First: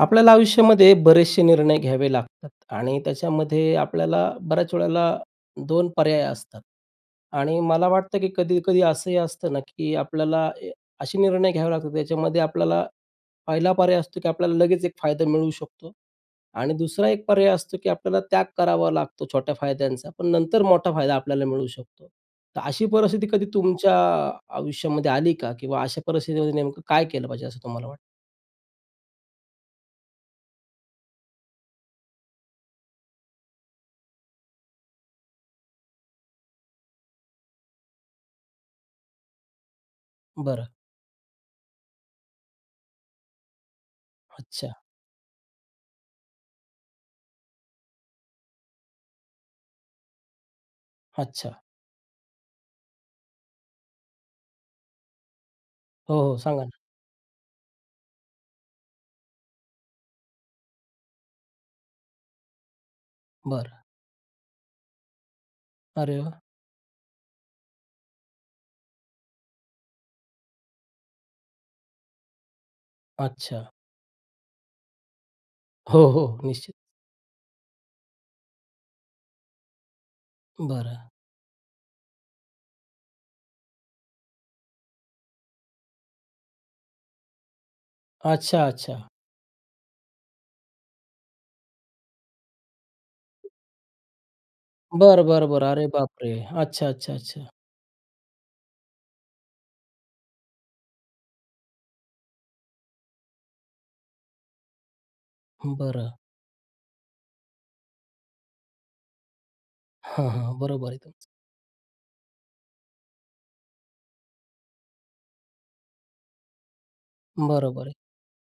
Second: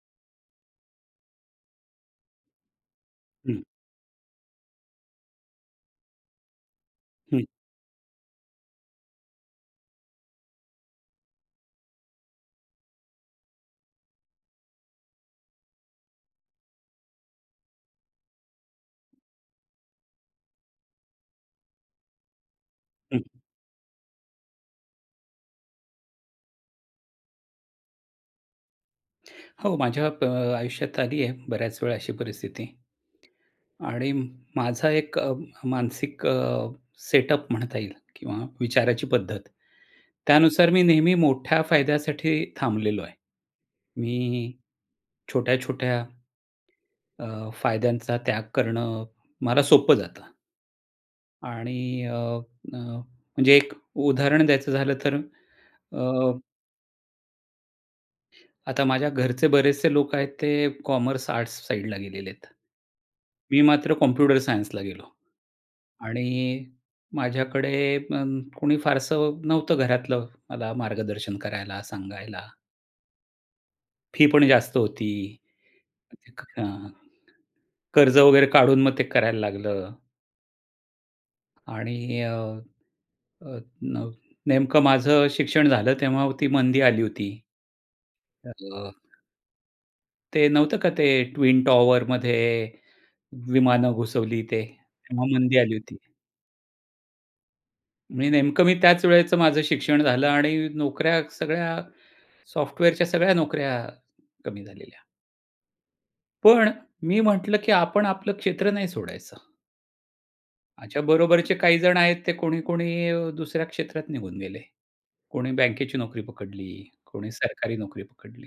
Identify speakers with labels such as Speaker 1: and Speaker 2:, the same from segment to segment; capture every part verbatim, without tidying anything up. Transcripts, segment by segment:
Speaker 1: आपल्याला आयुष्यामध्ये बरेचसे निर्णय घ्यावे लागतात आणि
Speaker 2: हं.
Speaker 1: त्याच्यामध्ये आपल्याला बऱ्याच वेळेला दोन पर्याय असतात
Speaker 2: हं.
Speaker 1: आणि मला वाटतं की कधी-कधी असंही असतं ना, की आपल्याला असे निर्णय घ्यावे लागतात. त्याच्यामध्ये आपल्याला पहिला पर्याय असतो की आपल्याला लगेच एक फायदा मिळू शकतो आणि दुसरा एक पर्याय असतो, की आपल्याला त्याग करावा लागतो छोट्या फायद्यांचा, पण नंतर मोठा फायदा आपल्याला मिळू शकतो. तर अशी
Speaker 2: हं.
Speaker 1: परिस्थिती कधी तुमच्या आयुष्यामध्ये आली का? किंवा अशा परिस्थितीमध्ये नेमकं काय केलं पाहिजे असं तुम्हाला वाटतं?
Speaker 2: हो माझ्या ब आयुष्यात आली आहे, बऱ्याच वेळा अशी परिस्थिती. आणि माझा एक मानसिक अ, सेटअप म्हणता येईल किंवा विचाराची पद्धत,
Speaker 1: बरं.
Speaker 2: त्यानुसार मी नेहमी मोठ्या फायद्यासाठी थांबलेलो आहे. मी
Speaker 1: अच्छा.
Speaker 2: छोट्या-छोट्या, अ, फायद्यांचा त्याग करणं मला सोपं जातं.
Speaker 1: अच्छा.
Speaker 2: आणि अ, अ, म्हणजे एक उदाहरण द्यायचं झालं तर,
Speaker 1: हो,
Speaker 2: अ
Speaker 1: हो सांगा ना.
Speaker 2: आता माझ्या घरचे बरेचसे लोक आहेत ते कॉमर्स, आर्ट्स साइडला गेलेले आहेत. मी
Speaker 1: बरं.
Speaker 2: मात्र कॉम्प्युटर सायन्सला गेलो.
Speaker 1: अरे वाह!
Speaker 2: आणि माझ्याकडे अ, कोणी फारसं नव्हतं घरातलं मला मार्गदर्शन करायला, सांगायला.
Speaker 1: अच्छा.
Speaker 2: फी पण जास्त होती.
Speaker 1: हो, हो.
Speaker 2: अ,
Speaker 1: निश्चित.
Speaker 2: कर्ज वगैरे काढून मग ते करायला लागलं.
Speaker 1: बरं.
Speaker 2: आणि अ, नेमकं माझं शिक्षण झालं तेव्हा ती मंदी आली होती. अ,
Speaker 1: अच्छा, अच्छा.
Speaker 2: ते नव्हतं का, ते ट्विन टॉवरमध्ये विमानं घुसवली ते तेव्हा
Speaker 1: बरं, बरं,
Speaker 2: मंदी
Speaker 1: बरं.
Speaker 2: आली
Speaker 1: अरे
Speaker 2: होती.
Speaker 1: बापरे! अच्छा, अच्छा, अच्छा.
Speaker 2: मी नेमकं मी त्याच वेळेचं माझं शिक्षण झालं आणि नोकऱ्या सगळ्या, सॉफ्टवेअरच्या सगळ्या नोकऱ्या कमी झालेल्या.
Speaker 1: बरं.
Speaker 2: पण मी म्हंटलं, की आपण आपलं क्षेत्र नाही सोडायचं.
Speaker 1: हां, हां. बरोबर आहे
Speaker 2: माझ्या
Speaker 1: तुमचं.
Speaker 2: बरोबरचे काही जण आहेत, ते कोणी, कोणी दुसऱ्या क्षेत्रात निघून गेले. कोणी बँकेची नोकरी पकडली, कोणी सरकारी
Speaker 1: बरोबर आहे.
Speaker 2: नोकरी पकडली.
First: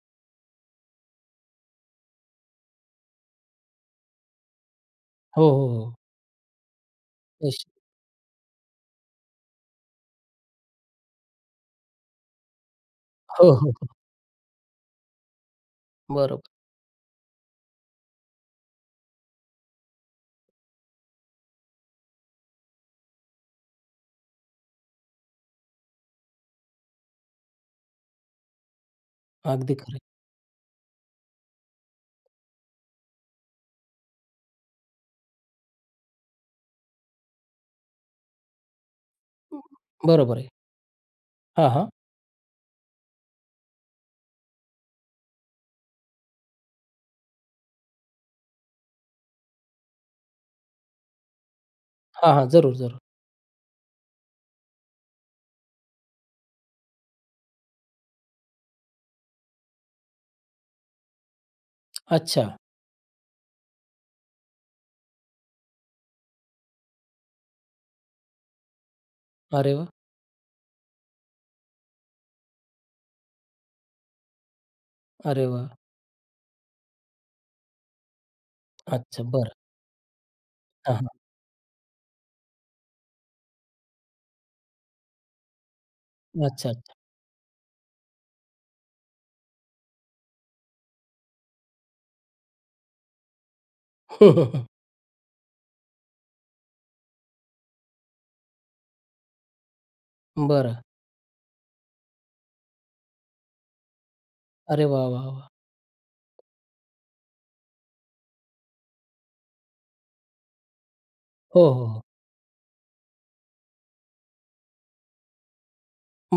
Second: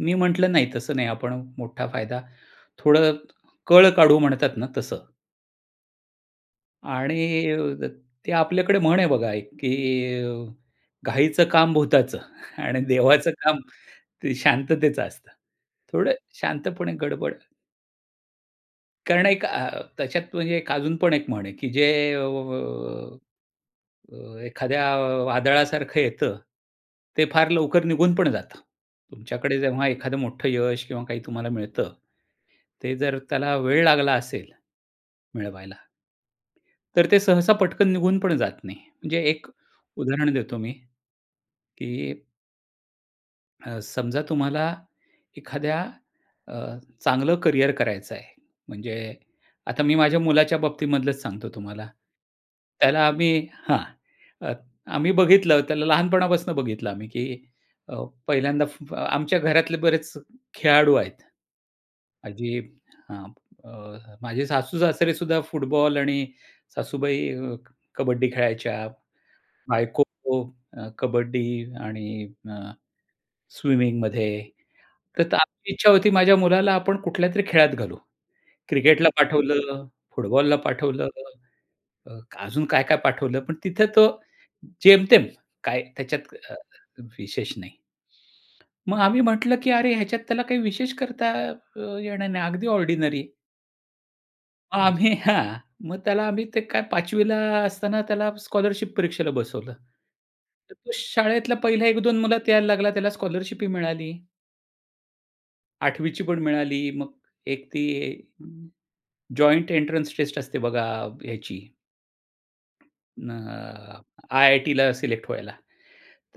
Speaker 2: मी म्हंटलं नाही तसं नाही. आपण मोठा फायदा थोडं कळ काढू म्हणतात ना तसं.
Speaker 1: हो, हो. हो.
Speaker 2: आणि
Speaker 1: अशी?
Speaker 2: ते आपल्याकडे म्हण आहे बघा एक की अ, "घाईचं काम भुताचं आणि देवाचं
Speaker 1: हो,
Speaker 2: काम
Speaker 1: हो. हो.
Speaker 2: ते शांततेचं असतं." थोडं
Speaker 1: बरोबर.
Speaker 2: शांतपणे गडबड. कारण एक अ, त्याच्यात अजून पण एक म्हण आहे की जे अ, अ, एखाद्या वादळासारखं येतं, ते फार लवकर निघून पण जातं. तुमच्याकडे
Speaker 1: अगदी
Speaker 2: जेव्हा
Speaker 1: खरं आहे.
Speaker 2: एखादा मोठं यश किंवा काही तुम्हाला मिळतं, ते जर त्याला वेळ लागला असेल, मिळवायला. तर ते सहसा पटकन निघून पण जात नाही, म्हणजे एक उदाहरण
Speaker 1: बरोबर आहे.
Speaker 2: देतो मी.
Speaker 1: हां, हां.
Speaker 2: की अ, समजा तुम्हाला एखाद्या अ, चांगलं करियर करायचं आहे. म्हणजे, आता मी माझ्या मुलाच्या बाबतीमधलच सांगतो तुम्हाला.
Speaker 1: हां, हां. जरूर-जरूर.
Speaker 2: त्याला आम्ही हां, आम्ही बघितलं त्याला लहानपणापासून बघितलं आम्ही की अ, पहिल्यांदा आमच्या घरातले बरेच खेळाडू आहेत.
Speaker 1: अच्छा.
Speaker 2: आजी हां, माझे सासू-सासरे सुद्धा फुटबॉल आणि सासूबाई कबड्डी खेळायच्या.
Speaker 1: अरे वाह!
Speaker 2: बायको खो अ, कबड्डी आणि अ, स्विमिंगमध्ये. तर
Speaker 1: अरे
Speaker 2: आपली
Speaker 1: वाह!
Speaker 2: इच्छा होती, माझ्या मुलाला आपण कुठल्यातरी खेळात घालू. क्रिकेटला
Speaker 1: अच्छा, बरं.
Speaker 2: पाठवलं, फुटबॉलला
Speaker 1: हां,
Speaker 2: पाठवलं
Speaker 1: हां.
Speaker 2: अजून काय-काय पाठवलं. पण तिथं तो जेमतेम, काय त्याच्यात अ,
Speaker 1: अच्छा, अच्छा.
Speaker 2: अ, विशेष नाही. मग आम्ही म्हटलं की अरे ह्याच्यात त्याला काही विशेष करता अ, येणार नाही अगदी ऑर्डिनेरी. आम्ही, हां. मग त्याला आम्ही ते काय पाचवी ला असताना त्याला स्कॉलरशिप परीक्षेला बसवलं.
Speaker 1: बरं.
Speaker 2: तर तो शाळेतला पहिला एक दोन मुलात यायला लागला, त्याला स्कॉलरशिप ही मिळाली.
Speaker 1: अरे वाह! वाह! वाह!
Speaker 2: आठवी ची पण मिळाली मग एक ती जॉईंट एंट्रन्स टेस्ट असते बघा, ह्याची.
Speaker 1: हो, हो. हो.
Speaker 2: अ, आय-आय-टीला सिलेक्ट व्हायला.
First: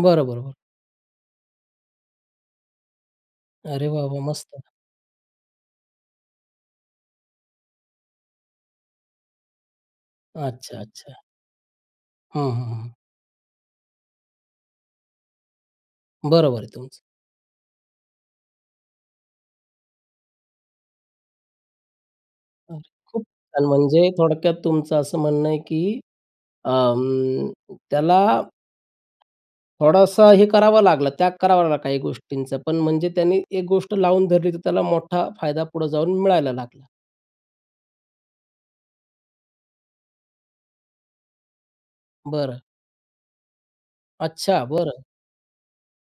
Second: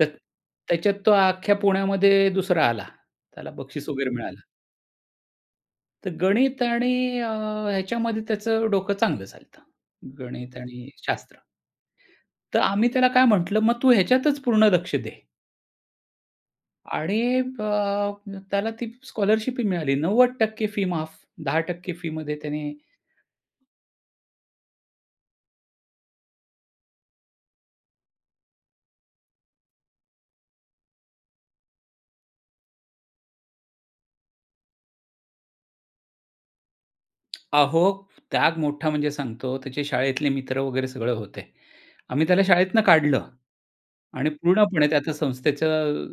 Speaker 2: तर
Speaker 1: बरं, बरं.
Speaker 2: त्याच्यात तो अख्ख्या पुण्यामध्ये दुसरा आला, त्याला बक्षीस
Speaker 1: अरे वाह!
Speaker 2: वगैरे
Speaker 1: वाह!
Speaker 2: मिळालं.
Speaker 1: मस्त.
Speaker 2: तर गणित आणि अ, ह्याच्यामध्ये त्याचं डोकं चांगलं चालत. गणित
Speaker 1: अच्छा,
Speaker 2: आणि
Speaker 1: अच्छा.
Speaker 2: शास्त्र.
Speaker 1: हं,
Speaker 2: तर
Speaker 1: हं.
Speaker 2: आम्ही
Speaker 1: हं.
Speaker 2: त्याला काय म्हटलं, "मग तू ह्याच्यातच पूर्ण लक्ष दे."
Speaker 1: बरोबर आहे तुमचं.
Speaker 2: आणि अ, त्याला ती स्कॉलरशिप मिळाली नव्वद टक्के फी माफ. दहा टक्के फीमध्ये त्याने
Speaker 1: बरं, खूप छान म्हणजे थोडक्यात तुमचं असं म्हणणं आहे की अ, अं, त्याला थोडासा हे करावं लागलं, त्याग करावा लागला काही गोष्टींचं. पण म्हणजे त्यांनी एक गोष्ट लावून धरली तर, त्याला मोठा फायदा पुढे जाऊन मिळायला लागला.
Speaker 2: अहो, त्याग मोठा म्हणजे सांगतो, त्याचे शाळेतले मित्र वगैरे सगळं होते. आम्ही त्याला
Speaker 1: बरं.
Speaker 2: शाळेतनं काढलं आणि
Speaker 1: अच्छा,
Speaker 2: पूर्णपणे
Speaker 1: बरं.
Speaker 2: त्या संस्थेचं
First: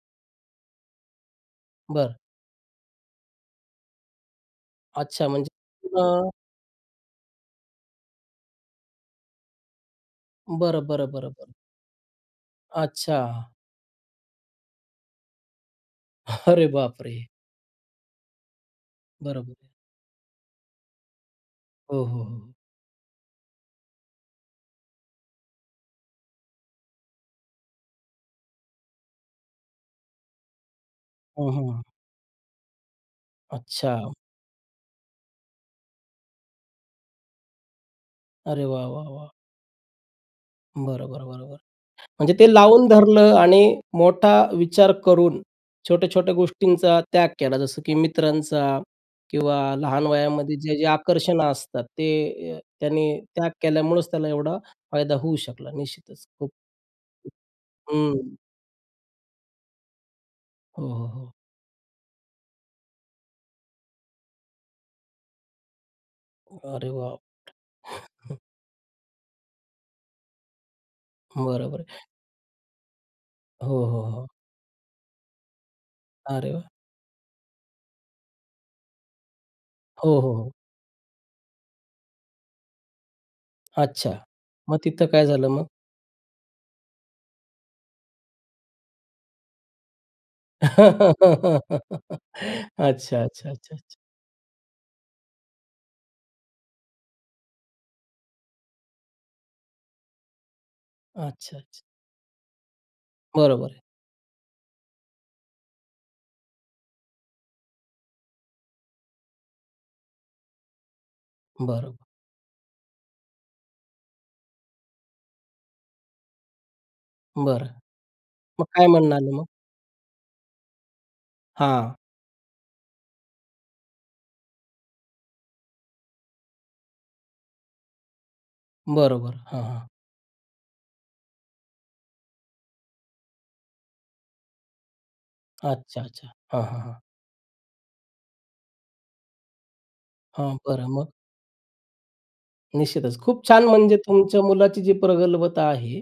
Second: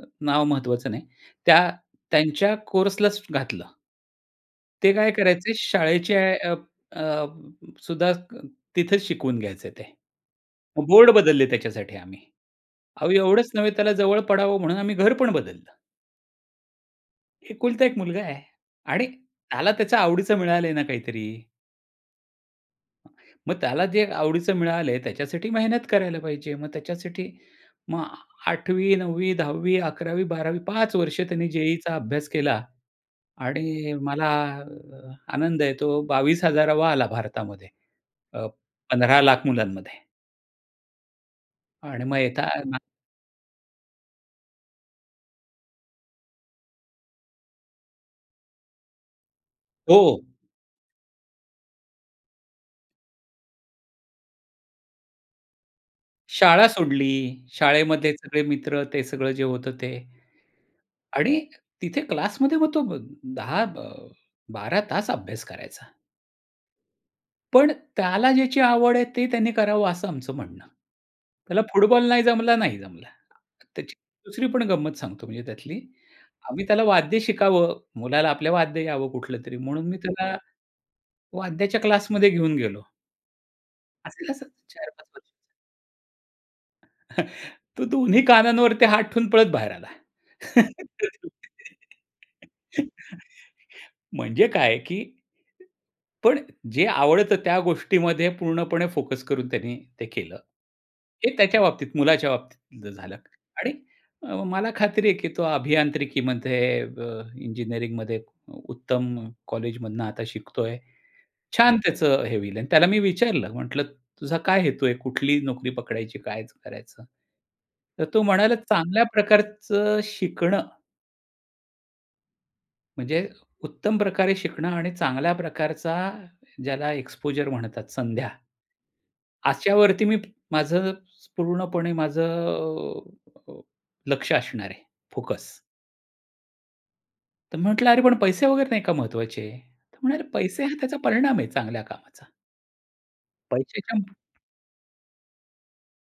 Speaker 2: अ, नाव महत्वाचं नाही. त्या
Speaker 1: बरं.
Speaker 2: त्यांच्या कोर्सलाच घातलं. ते काय
Speaker 1: अच्छा म्हणजे
Speaker 2: करायचे शाळेचे
Speaker 1: पुन्हा
Speaker 2: ॲ अप अ, ब सुद्धा तिथे शिकवून घ्यायचे ते.
Speaker 1: बरं,
Speaker 2: बोर्ड
Speaker 1: बरं, बरं,
Speaker 2: बदलले
Speaker 1: बरं.
Speaker 2: त्याच्यासाठी आम्ही. अहो एवढंच
Speaker 1: अच्छा.
Speaker 2: नव्हे त्याला जवळ पडावं म्हणून आम्ही घर पण बदललं.
Speaker 1: अरे बापरे!
Speaker 2: एकुलता एक मुलगा आहे आणि
Speaker 1: बरोबर आहे
Speaker 2: त्याला त्याच्या आवडीचं मिळालंय ना काहीतरी.
Speaker 1: हो, हो, हो.
Speaker 2: मग त्याला जे आवडीचं मिळालं, त्याच्यासाठी मेहनत करायला पाहिजे. मग त्याच्यासाठी मग आठवी नववी दहावी अकरावी बारावी पाच वर्ष त्याने
Speaker 1: हं, हं.
Speaker 2: जे-ई-ईचा अभ्यास केला आणि
Speaker 1: अच्छा.
Speaker 2: मला आनंद आहे तो बावीस हजारावा आला भारतामध्ये अ,
Speaker 1: अरे वाह, वाह,
Speaker 2: पंधरा
Speaker 1: वाह!
Speaker 2: लाख मुलांमध्ये.
Speaker 1: बरं, बरं, बरं, बरं
Speaker 2: आणि मग
Speaker 1: म्हणजे ते
Speaker 2: येताना.
Speaker 1: लावून धरलं आणि मोठा विचार करून छोट्या-छोट्या गोष्टींचा त्याग केला जसं की मित्रांचा किंवा
Speaker 2: हो.
Speaker 1: लहान वयामध्ये जे-जे आकर्षणं असतात ते अ, त्यांनी त्याग केल्यामुळंच त्याला एवढा फायदा होऊ शकला निश्चितच खूप.
Speaker 2: शाळा सोडली. शाळेमध्ये
Speaker 1: हं.
Speaker 2: सगळे मित्र ते सगळं जे होतं ते.
Speaker 1: हो, हो, हो.
Speaker 2: आणि तिथे क्लासमध्ये मग तो दहा बारा तास अभ्यास करायचा.
Speaker 1: उम्म, अरे बापरे!
Speaker 2: पण त्याला ज्याची आवड आहे ते त्यांनी करावं असं आमचं म्हणणं. त्याला
Speaker 1: बरोबर आहे.
Speaker 2: फुटबॉल नाही जमला, नाही जमला.
Speaker 1: हो,
Speaker 2: त्याची
Speaker 1: हो, हो.
Speaker 2: दुसरी पण गंमत सांगतो म्हणजे त्यातली.
Speaker 1: अरे
Speaker 2: आम्ही
Speaker 1: वाह!
Speaker 2: त्याला वाद्य शिकावं, मुलाला आपल्या वाद्य यावं कुठलं तरी, म्हणून मी
Speaker 1: हो, हो,
Speaker 2: त्याला,
Speaker 1: हो.
Speaker 2: वाद्याच्या क्लासमध्ये घेऊन गेलो.
Speaker 1: अच्छा!
Speaker 2: असेल असे
Speaker 1: मग
Speaker 2: चार पाच
Speaker 1: तिथं
Speaker 2: वर्षाचा.
Speaker 1: काय झालं मग?
Speaker 2: तो दोन्ही कानांवरती हात ठेवून पळत बाहेर आला.
Speaker 1: अच्छा, अच्छा, अच्छा, अच्छा.
Speaker 2: म्हणजे काय आहे की पण जे आवडतं त्या गोष्टीमध्ये पूर्णपणे फोकस करून त्यांनी ते केलं. हे
Speaker 1: अच्छा,
Speaker 2: त्याच्या
Speaker 1: अच्छा.
Speaker 2: बाबतीत, मुलाच्या बाबतीत जे झालं
Speaker 1: बरोबर
Speaker 2: आणि
Speaker 1: आहे.
Speaker 2: अ, मला खात्री आहे की तो अभियांत्रिकीमध्ये अ, इंजिनिअरिंगमध्ये उ उत्तम कॉलेजमधनं आता शिकतोय. छान
Speaker 1: बरं.
Speaker 2: त्याचं हे होईल. अन त्याला मी विचारलं म्हटलं, "तुझा काय हेतू आहे? कुठली नोकरी पकडायची? काय करायचं?"
Speaker 1: बरं.
Speaker 2: तर तो म्हणाला,
Speaker 1: मग काय
Speaker 2: "चांगल्या
Speaker 1: म्हणाले मग?
Speaker 2: प्रकारचं शिकणं."
Speaker 1: हां.
Speaker 2: म्हणजे उत्तम प्रकारे शिकणं आणि चांगल्या प्रकारचा ज्याला एक्स्पोजर म्हणतात संध्या.
Speaker 1: बरोबर, हां, हां.
Speaker 2: अशावरती मी, प माझं पूर्णपणे माझं अ, अ, लक्षं असणार आहे, फोकस.
Speaker 1: अच्छा, अच्छा. हां, हां, हां.
Speaker 2: तर मी म्हंटलं अरे पण पैसे वगैरे नाही का महत्त्वाचे? तर म्हणाले
Speaker 1: हां,
Speaker 2: पैसे हा
Speaker 1: बरं
Speaker 2: त्याचा
Speaker 1: मग?
Speaker 2: परिणाम आहे चांगल्या कामाचा.
Speaker 1: निश्चितच खूप छान म्हणजे
Speaker 2: पैशाच्या
Speaker 1: तुमच्या मुलाची जी प्रगल्भता आहे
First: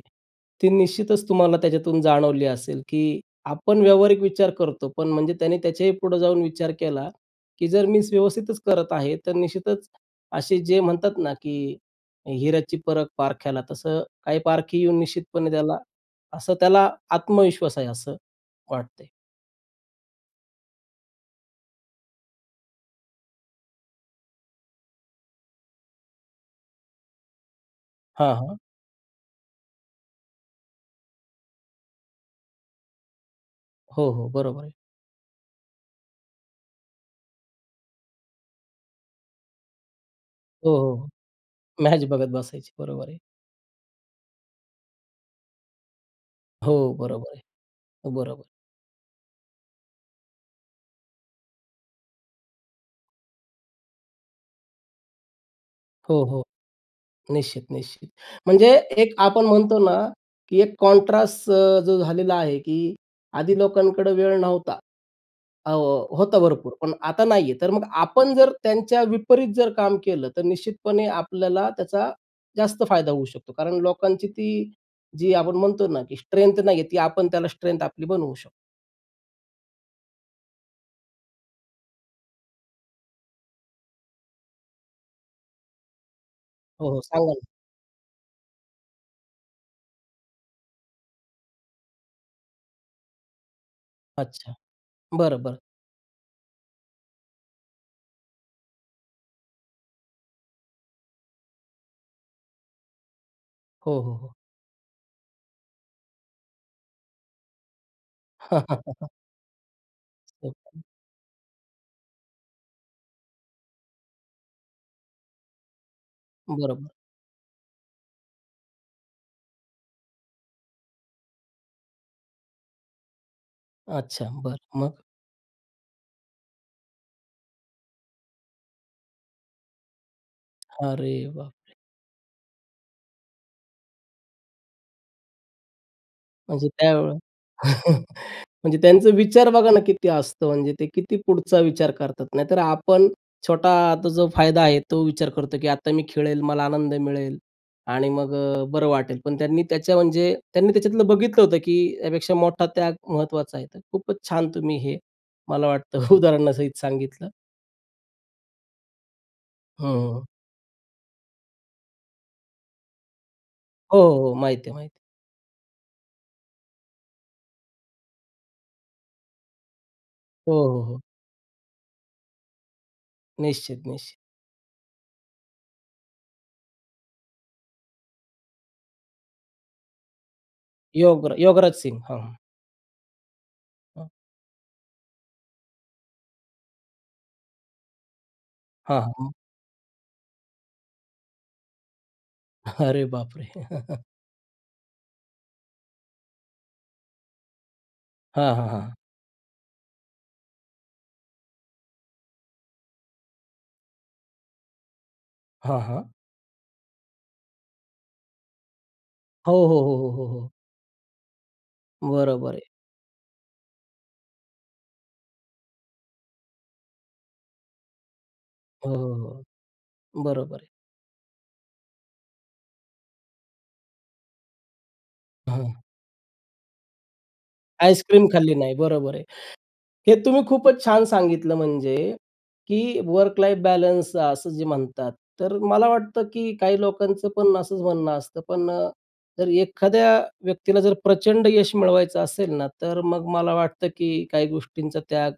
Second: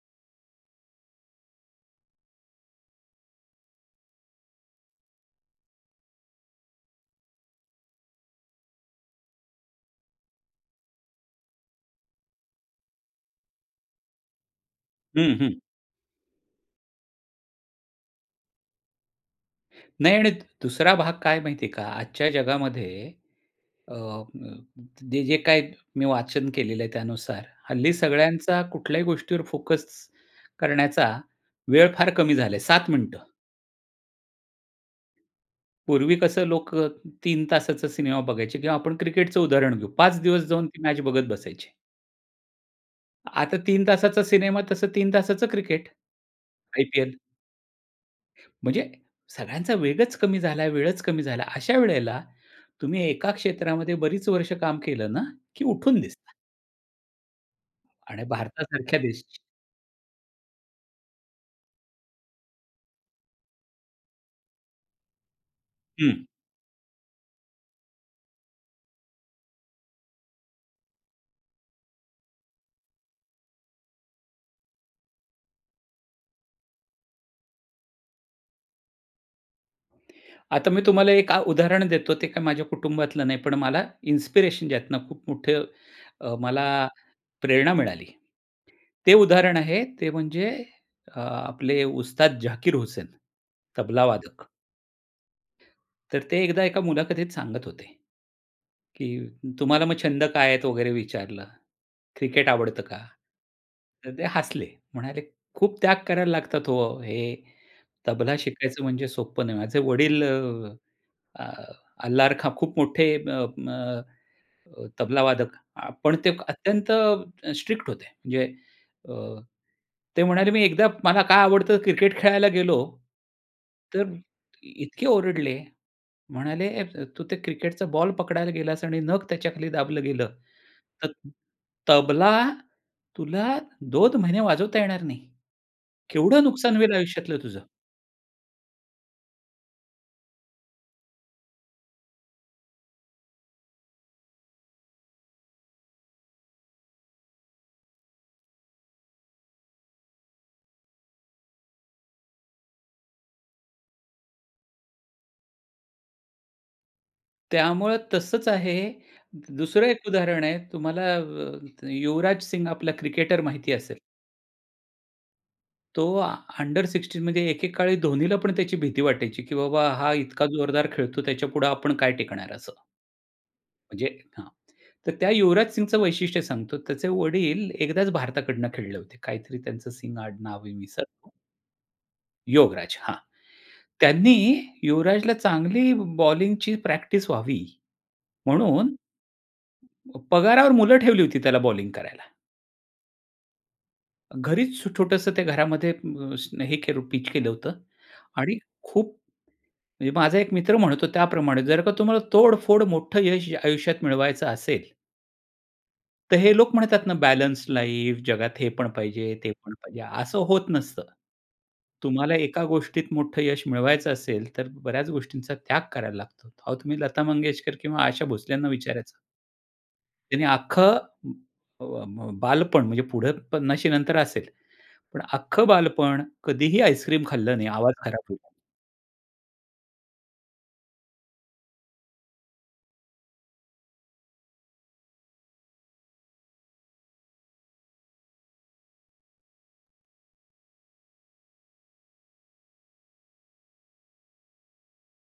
Speaker 1: ती निश्चितच तुम्हाला त्याच्यातून जाणवली असेल की आपण व्यावहारिक विचार करतो. पण म्हणजे त्याने त्याच्याही पुढं जाऊन विचार केला की जर मीन्स व्यवस्थितच करत आहे तर निश्चितच असे जे म्हणतात ना, की हिऱ्याची परख पारख्याला तसं काही पारखी येऊन
Speaker 2: हं,
Speaker 1: निश्चितपणे
Speaker 2: हं.
Speaker 1: त्याला असं त्याला आत्मविश्वास आहे असं वाटतंय.
Speaker 2: नाही आणि दुसरा भाग काय आहे माहिती आहे का? आजच्या जगामध्ये अ, म जे जे काही मी वाचन केलेलं आहे त्यानुसार हल्ली
Speaker 1: हां, हां.
Speaker 2: सगळ्यांचा कुठल्याही गोष्टीवर फोकस करण्याचा वेळ फार कमी झाला आहे सात मिनिटं.
Speaker 1: हो, हो, बरोबर आहे.
Speaker 2: पूर्वी कसं लोक तीन तासाचा सिनेमा बघायचे किंवा आपण क्रिकेटचं उदाहरण घेऊ पाच दिवस जाऊन
Speaker 1: हो,
Speaker 2: ती
Speaker 1: हो,
Speaker 2: मॅच
Speaker 1: हो,
Speaker 2: बघत बसायचे.
Speaker 1: मॅच बघत बसायचे. बरोबर आहे.
Speaker 2: आता तीन तासाचा सिनेमा तसं तीन तासाचं क्रिकेट,
Speaker 1: हो,
Speaker 2: आय-पी-एल.
Speaker 1: बरोबर आहे. बरोबर.
Speaker 2: म्हणजे सगळ्यांचा वेगच कमी झाला वेळच कमी झाला. अशा वेळेला तुम्ही एका क्षेत्रामध्ये बरीच वर्ष काम केलं ना की उठून
Speaker 1: हो,
Speaker 2: दिसतात.
Speaker 1: हो. निश्चित-निश्चित.
Speaker 2: आणि
Speaker 1: म्हणजे
Speaker 2: भारतासारख्या
Speaker 1: एक
Speaker 2: देश
Speaker 1: आपण म्हणतो ना की एक कॉन्ट्रास्ट अ, जो झालेला आहे की आधी लोकांकडे वेळ नव्हता. अ हो
Speaker 2: हं.
Speaker 1: होतं भरपूर पण आता नाहीये तर मग आपण जर त्यांच्या विपरीत जर काम केलं तर निश्चितपणे आपल्याला त्याचा जास्त फायदा होऊ शकतो. कारण लोकांची ती जी आपण म्हणतो ना की स्ट्रेंथ नाहीये ती आपण त्याला स्ट्रेंथ आपली बनवू शकतो.
Speaker 2: आता मी तुम्हाला एक अ, उदाहरण देतो. ते काय माझ्या कुटुंबातलं नाही पण मला इन्स्पिरेशन ज्यातनं खूप मोठं अ, मला
Speaker 1: हो, हो, सांगा ना.
Speaker 2: प्रेरणा मिळाली. ते उदाहरण आहे ते म्हणजे अ, आपले उस्ताद झाकीर हुसेन तबलावादक.
Speaker 1: अच्छा. बरं, बरं.
Speaker 2: तर ते एकदा एका मुलाखतीत सांगत होते. की तुम्हाला मग छंद काय आहेत वगैरे विचारलं. क्रिकेट आवडतं का?
Speaker 1: हो,
Speaker 2: तर
Speaker 1: हो,
Speaker 2: ते
Speaker 1: हो.
Speaker 2: हसले म्हणाले "खूप त्याग करायला लागतात हो, हे तबला शिकायचं म्हणजे सोप्पं नाही. माझे वडील अ,
Speaker 1: [unintelligible]
Speaker 2: अ, अल्लारखा खूप मोठे अ, म म तबलावादक पण ते
Speaker 1: बरोबर.
Speaker 2: अत्यंत स्ट्रिक्ट होते. म्हणजे अ, ते म्हणाले मी एकदा मला काय आवडतं क्रिकेट खेळायला गेलो. तर
Speaker 1: अच्छा, बरं. मग?
Speaker 2: इतके ओरडले म्हणाले, "तू ते क्रिकेटचा बॉल पकडायला गेलास आणि नख त्याच्याखाली दाबलं गेलं तर
Speaker 1: अरे बापरे!
Speaker 2: तबला तुला दोन महिने वाजवता येणार नाही. केवढं
Speaker 1: म्हणजे
Speaker 2: नुकसान होईल
Speaker 1: त्यावेळे
Speaker 2: आयुष्यातलं तुझं?"
Speaker 1: म्हणजे त्यांचा विचार बघा ना किती असतं म्हणजे ते किती पुढचा विचार करतात. नाहीतर आपण छोटा आता जो फायदा आहे तो विचार करतो की आता मी खेळेल. मला आनंद मिळेल. आणि मग अ, बरं वाटेल. पण त्यांनी त्याच्या म्हणजे त्यांनी त्याच्यातलं बघितलं होतं की त्यापेक्षा मोठा त्याग महत्त्वाचा आहे. तर खूपच छान तुम्ही हे मला वाटतं उदाहरणासहित सांगितलं.
Speaker 2: त्यामुळं तसंच आहे. दुसरं एक
Speaker 1: हं.
Speaker 2: उदाहरण आहे तुम्हाला अ, युवराज सिंग आपला क्रिकेटर माहिती असेल.
Speaker 1: हो, हो, हो, माहिती आहे, माहिती आहे.
Speaker 2: तो आ अंडर सिक्सटीन मध्ये एके काळी धोनीला पण त्याची भीती वाटायची, की बाबा हा इतका
Speaker 1: हो, हो.
Speaker 2: जोरदार
Speaker 1: हो.
Speaker 2: खेळतो. त्याच्यापुढे आपण काय टिकणार? असं.
Speaker 1: निश्चित,
Speaker 2: म्हणजे
Speaker 1: निश्चित.
Speaker 2: हां, तर त्या युवराज सिंगचं वैशिष्ट्य सांगतो, त्याचे वडील एकदाचं भारताकडून खेळले होते. काहीतरी त्यांचं सिंग आडनाव मी विसरलो.
Speaker 1: योगर योगराज सिंह. हं.
Speaker 2: योगराज, हां!
Speaker 1: हं.
Speaker 2: त्यांनी युवराजला चांगली ब बॉलिंगची प्रॅक्टिस व्हावी म्हणून,
Speaker 1: हां, हां.
Speaker 2: प पगारावर मुलं ठेवली होती त्याला बॉलिंग करायला.
Speaker 1: अरे, बापरे!
Speaker 2: घरीचं छ छोटंसं त्या घरामध्ये अ, स हे केलं होतं पिच केलं होतं
Speaker 1: हां,
Speaker 2: आणि
Speaker 1: हां. हां.
Speaker 2: खूप म्हणजे माझा एक मित्र म्हणतो त्याप्रमाणे, जर का तुम्हाला तोडफोड मोठं यश आयुष्यात मिळवायचं असेल,
Speaker 1: हां, हां.
Speaker 2: तर हे लोक म्हणतात ना, बॅलन्स लाईफ जगात हे पण पाहिजे, ते
Speaker 1: हो,
Speaker 2: पण
Speaker 1: हो. हो,
Speaker 2: पाहिजे,
Speaker 1: हो. हो,
Speaker 2: असं
Speaker 1: हो.
Speaker 2: होत नसतं. तुम्हाला
Speaker 1: बरोबर
Speaker 2: एका
Speaker 1: आहे.
Speaker 2: गोष्टीत मोठं यश मिळवायचं असेल तर बऱ्याचं गोष्टींचा त्याग करायला लागतो. अहो, तुम्ही लता मंगेशकर किंवा आशा भोसल्यांना
Speaker 1: हो,
Speaker 2: विचारायचं.
Speaker 1: हो. हो.
Speaker 2: त्यांनी
Speaker 1: बरोबर आहे.
Speaker 2: अख्खं अ, ब बालपण म्हणजे पुढे पन्नाशी नंतर असेल. पण अख्खं
Speaker 1: हां.
Speaker 2: बालपण कधीही आईस्क्रीम खाल्लं नाही. आवाज खराब
Speaker 1: आईस्क्रीम
Speaker 2: होईल.
Speaker 1: खाल्ली नाही, बरोबर आहे. हे तुम्ही खूपचं छान सांगितलं म्हणजे, की वर्क लाईफ बॅलन्स असं जे म्हणतात. तर मला वाटतं की काही लोकांचं पण असचं म्हणणं असतं. पण अ, जर एखाद्या व्यक्तीला जर प्रचंड यश मिळवायचं असेल ना, तर मग मला वाटतं, की काही गोष्टींचा त्याग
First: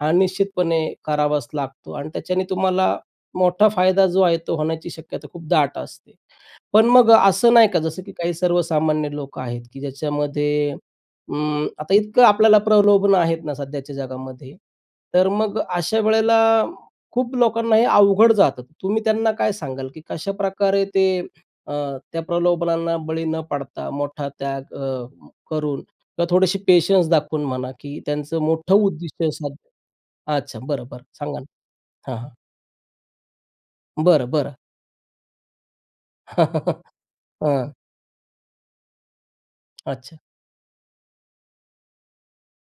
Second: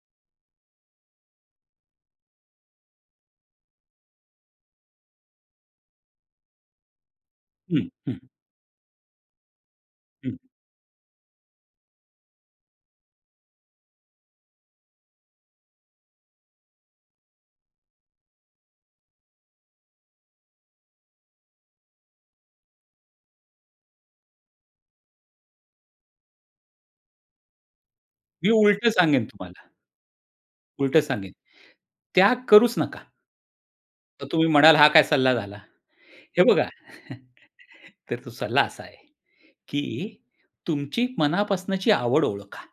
Speaker 1: हा निश्चितपणे करावाचं लागतो आणि त्याच्याने तुम्हाला मोठा फायदा जो आहे तो होण्याची शक्यता खूप दाट असते. पण मग असं नाही का?
Speaker 2: हं,
Speaker 1: जसं की
Speaker 2: हं.
Speaker 1: काही सर्वसामान्य लोकं आहेत, की
Speaker 2: हं.
Speaker 1: ज्याच्यामध्ये अं, आता इतकं आपल्याला प्रलोभन आहेत ना, सध्याच्या जगामध्ये तर मग अशा वेळेला, खूप लोकांना हे अवघड जातं. तुम्ही त्यांना काय सांगाल? की कशाप्रकारे ते अ, त्या प्रलोभनांना बळी न पडता, मोठा त्याग अ, करून का थोडीशी पेशन्स दाखवून म्हणा, की त्यांचं
Speaker 2: मी
Speaker 1: मोठं
Speaker 2: उलटं सांगेन
Speaker 1: उद्दिष्ट साध्य
Speaker 2: तुम्हाला.
Speaker 1: अच्छा. बरं,
Speaker 2: उलटं
Speaker 1: बरं,
Speaker 2: सांगेन,
Speaker 1: सांगा ना. हां, हां.
Speaker 2: त्याग करूचं नका.
Speaker 1: बरं,
Speaker 2: तर तुम्ही
Speaker 1: बरं.
Speaker 2: म्हणाल हा काय सल्ला झाला? हे बघा,
Speaker 1: हां.
Speaker 2: तर तो सल्ला असा आहे, की
Speaker 1: अच्छा.
Speaker 2: तुमची मनापासूनची आवड ओळखा.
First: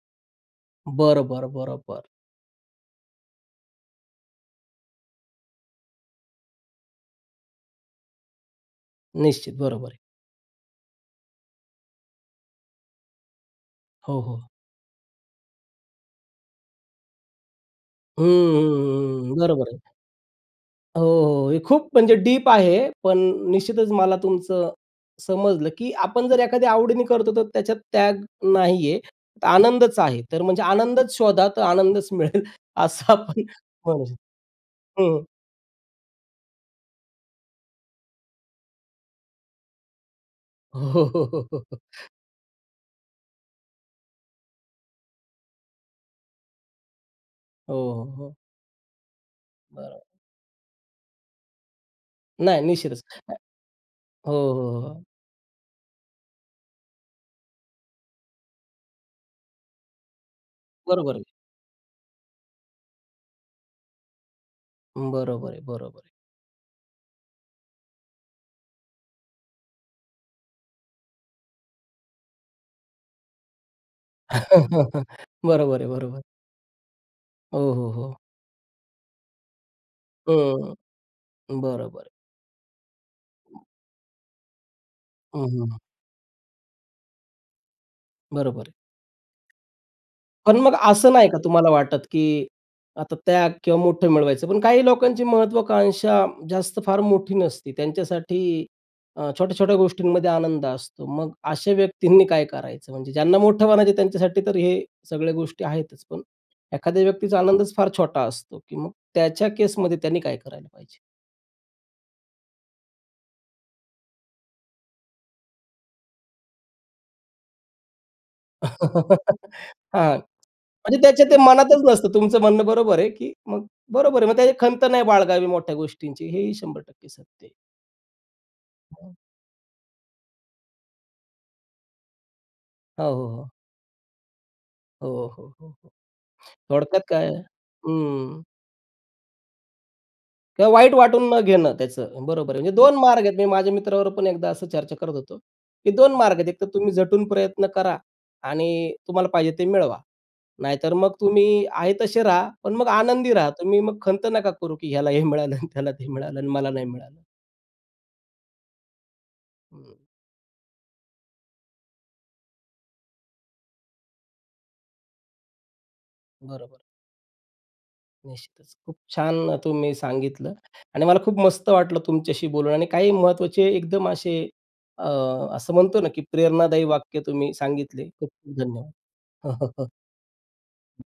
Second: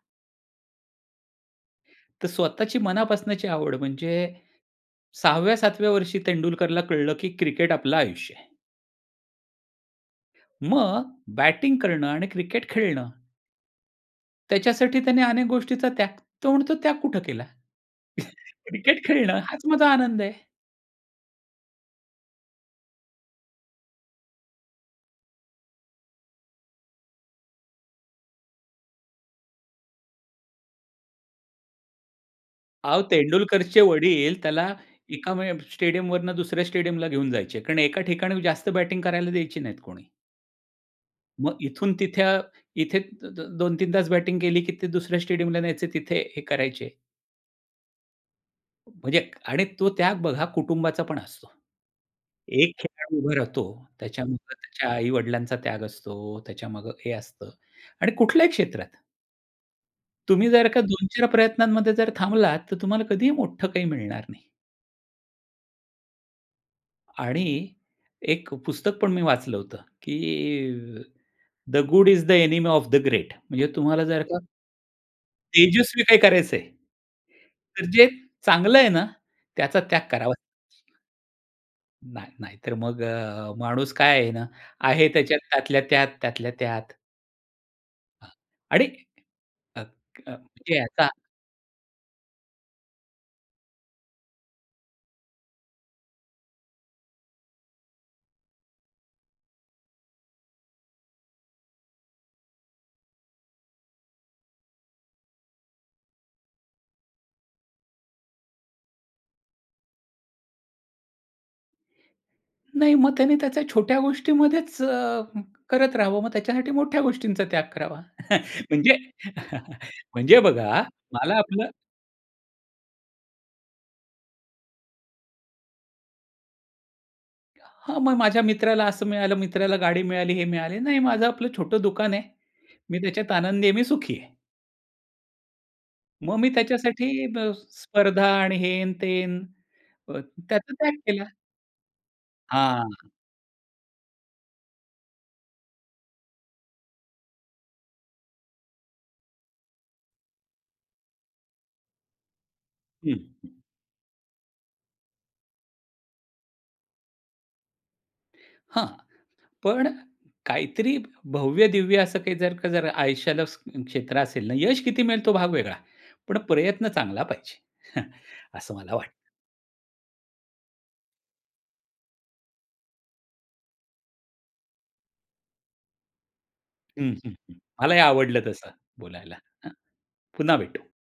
Speaker 1: बरं, बरं, बरं, बरं.
Speaker 2: तर स्वतःची मनापासूनची आवड म्हणजे, सहाव्या सातव्या वर्षी तेंडुलकरला कळलं, की क्रिकेट आपलं आयुष्य आहे.
Speaker 1: निश्चित. बरोबर आहे.
Speaker 2: मग बॅटिंग करणं आणि क्रिकेट खेळणं
Speaker 1: हो, हो.
Speaker 2: त्याच्यासाठी त्याने अनेक गोष्टींचा त्याग तो म्हणतो त्याग कुठं केला?
Speaker 1: हं,
Speaker 2: क्रिकेट
Speaker 1: हं, हं, हं.
Speaker 2: खेळणं हाच
Speaker 1: बरोबर आहे.
Speaker 2: माझा आनंद आहे.
Speaker 1: हो, हो. हे खूप म्हणजे डीप आहे. पण निश्चितच मला तुमचं समजलं, की आपण जर एखाद्या आवडीने करतो तर त्याच्यात त्याग नाही आहे, तर आनंदच आहे. तर म्हणजे आनंदच शोधा तर आनंदच मिळेल.
Speaker 2: अहो,
Speaker 1: असं आपण
Speaker 2: तेंडुलकरचे
Speaker 1: म्हणू शकतो.
Speaker 2: वडील त्याला
Speaker 1: हं.
Speaker 2: एका म स्टेडियमवरून दुसऱ्या स्टेडियमला घेऊन जायचे. कारण एका ठिकाणी जास्त बॅटिंग करायला द्यायचे नाहीत कोणी.
Speaker 1: हो, हो,
Speaker 2: मग
Speaker 1: हो.
Speaker 2: इथून तिथे अ इथे दोन तीन तास बॅटिंग केली, की ते दुसऱ्या स्टेडियमला न्यायचे तिथे हे करायचे.
Speaker 1: हो, हो, हो.
Speaker 2: म्हणजे आणि तो
Speaker 1: बरोबर.
Speaker 2: त्याग बघा कुटुंबाचा पण असतो.
Speaker 1: नाही,
Speaker 2: एक
Speaker 1: निश्चितच.
Speaker 2: खेळाडू उभा राहतो,
Speaker 1: हो,
Speaker 2: त्याच्यामध्ये
Speaker 1: हो,
Speaker 2: त्याच्या
Speaker 1: हो.
Speaker 2: आई-वडिलांचा त्याग असतो. त्याच्यामागे हे असतं आणि कुठल्याही क्षेत्रात. तुम्ही जर का दोन
Speaker 1: बरोबर आहे.
Speaker 2: चार प्रयत्नांमध्ये जर थांबलात तर तुम्हाला कधीही मोठं काही मिळणार नाही.
Speaker 1: बरोबर आहे, बरोबर आहे.
Speaker 2: आणि एक पुस्तकपण मी वाचलं होतं की अ, The Good is the Enemy of the Great म्हणजे तुम्हाला जर का
Speaker 1: बरोबर आहे,
Speaker 2: तेजस्वी काय
Speaker 1: बरोबर.
Speaker 2: करायचंय?
Speaker 1: ओ,
Speaker 2: तर
Speaker 1: हो,
Speaker 2: जे
Speaker 1: हो.
Speaker 2: चांगलं आहे ना त्याचा त्याग करावा.
Speaker 1: हं, बरोबर आहे.
Speaker 2: नाही, नाही तर मग अ, माणूस काय आहे ना आहे त्याच्यात
Speaker 1: हं, हं.
Speaker 2: त्यातल्या त्यात, त्यातल्या त्यात. हां
Speaker 1: बरोबर आहे.
Speaker 2: आणि अ, अ,
Speaker 1: पण
Speaker 2: म्हणजे
Speaker 1: मग
Speaker 2: ह्याचा
Speaker 1: असं नाही का तुम्हाला वाटत की आता त्याग किंवा मोठं मिळवायचं पण काही लोकांची महत्त्वाकांक्षा जास्त फार मोठी नसते. त्यांच्यासाठी अ, छोट्या-छोट्या गोष्टींमध्ये आनंद असतो मग अशा व्यक्तींनी काय करायचं म्हणजे ज्यांना मोठं म्हणायचं त्यांच्यासाठी तर हे सगळ्या गोष्टी आहेतच पण एखाद्या व्यक्तीचा आनंदच फार छोटा असतो, की मग त्याच्या केसमध्ये त्यांनी काय करायला पाहिजे?
Speaker 2: नाही मग त्यांनी त्या छोट्या गोष्टीमध्येच अ, करत राहावं मग त्याच्यासाठी मोठ्या गोष्टींचा त्याग करावा म्हणजे
Speaker 1: हां
Speaker 2: म्हणजे बघा
Speaker 1: म्हणजे त्याच्या
Speaker 2: मला
Speaker 1: ते
Speaker 2: आपलं
Speaker 1: मनातच नसतं. तुमचं म्हणणं बरोबर आहे की मग बरोबर आहे. मग त्याची खंत नाही बाळगावी मोठ्या गोष्टींची हेही शंभर टक्के सत्य आहे.
Speaker 2: हां, मग माझ्या मित्राला असं
Speaker 1: हां.
Speaker 2: मिळालं मित्राला गाडी मिळाली, हे मिळाले, नाही माझं आपलं छोटं दुकान आहे मी
Speaker 1: हो, हो,
Speaker 2: त्याच्यात
Speaker 1: हो.
Speaker 2: आनंदी आहे मी सुखी आहे.
Speaker 1: हो, हो, हो, हो,
Speaker 2: मग मी
Speaker 1: थोडक्यात
Speaker 2: त्याच्यासाठी
Speaker 1: काय
Speaker 2: अ, स्पर्धा
Speaker 1: हं.
Speaker 2: आणि हेन तेन
Speaker 1: किंवा
Speaker 2: त्याचा त्याग
Speaker 1: वाईट
Speaker 2: केला.
Speaker 1: वाटून न घेणं त्याचं बरोबर आहे. म्हणजे
Speaker 2: हां.
Speaker 1: दोन मार्ग आहेत. मी माझ्या मित्राबरोबर पण एकदा असं चर्चा करत होतो की दोन मार्ग आहेत. एक तर तुम्ही झटून प्रयत्न करा आणि तुम्हाला पाहिजे ते मिळवा, नाहीतर मग तुम्ही आहे तसे राहा पण मग
Speaker 2: हं.
Speaker 1: आनंदी राहा तुम्ही. मग खंत नका करू की ह्याला हे मिळालं आणि त्याला ते मिळालं आणि मला नाही मिळालं.
Speaker 2: हं, पण
Speaker 1: हं.
Speaker 2: काहीतरी भव्य-दिव्य असं काही जर का जर आयुष्याला क्षेत्र असेल ना, यश किती मिळेल तो भाग वेगळा पण
Speaker 1: बरोबर.
Speaker 2: प्रयत्न चांगला पाहिजे.
Speaker 1: निश्चितच
Speaker 2: असं मला
Speaker 1: खूप
Speaker 2: वाटतं.
Speaker 1: छान तुम्ही सांगितलं आणि मला खूप मस्त वाटलं तुमच्याशी बोलून आणि काही महत्त्वाचे एकदम असे अ, म्हणतो ना की प्रेरणादायी
Speaker 2: हं,
Speaker 1: वाक्य
Speaker 2: हं,
Speaker 1: तुम्ही
Speaker 2: हं. मलाही
Speaker 1: सांगितले. खूप
Speaker 2: आवडलं
Speaker 1: खूप
Speaker 2: तसं
Speaker 1: धन्यवाद.
Speaker 2: बोलायला. अ, पुन्हा भेटू.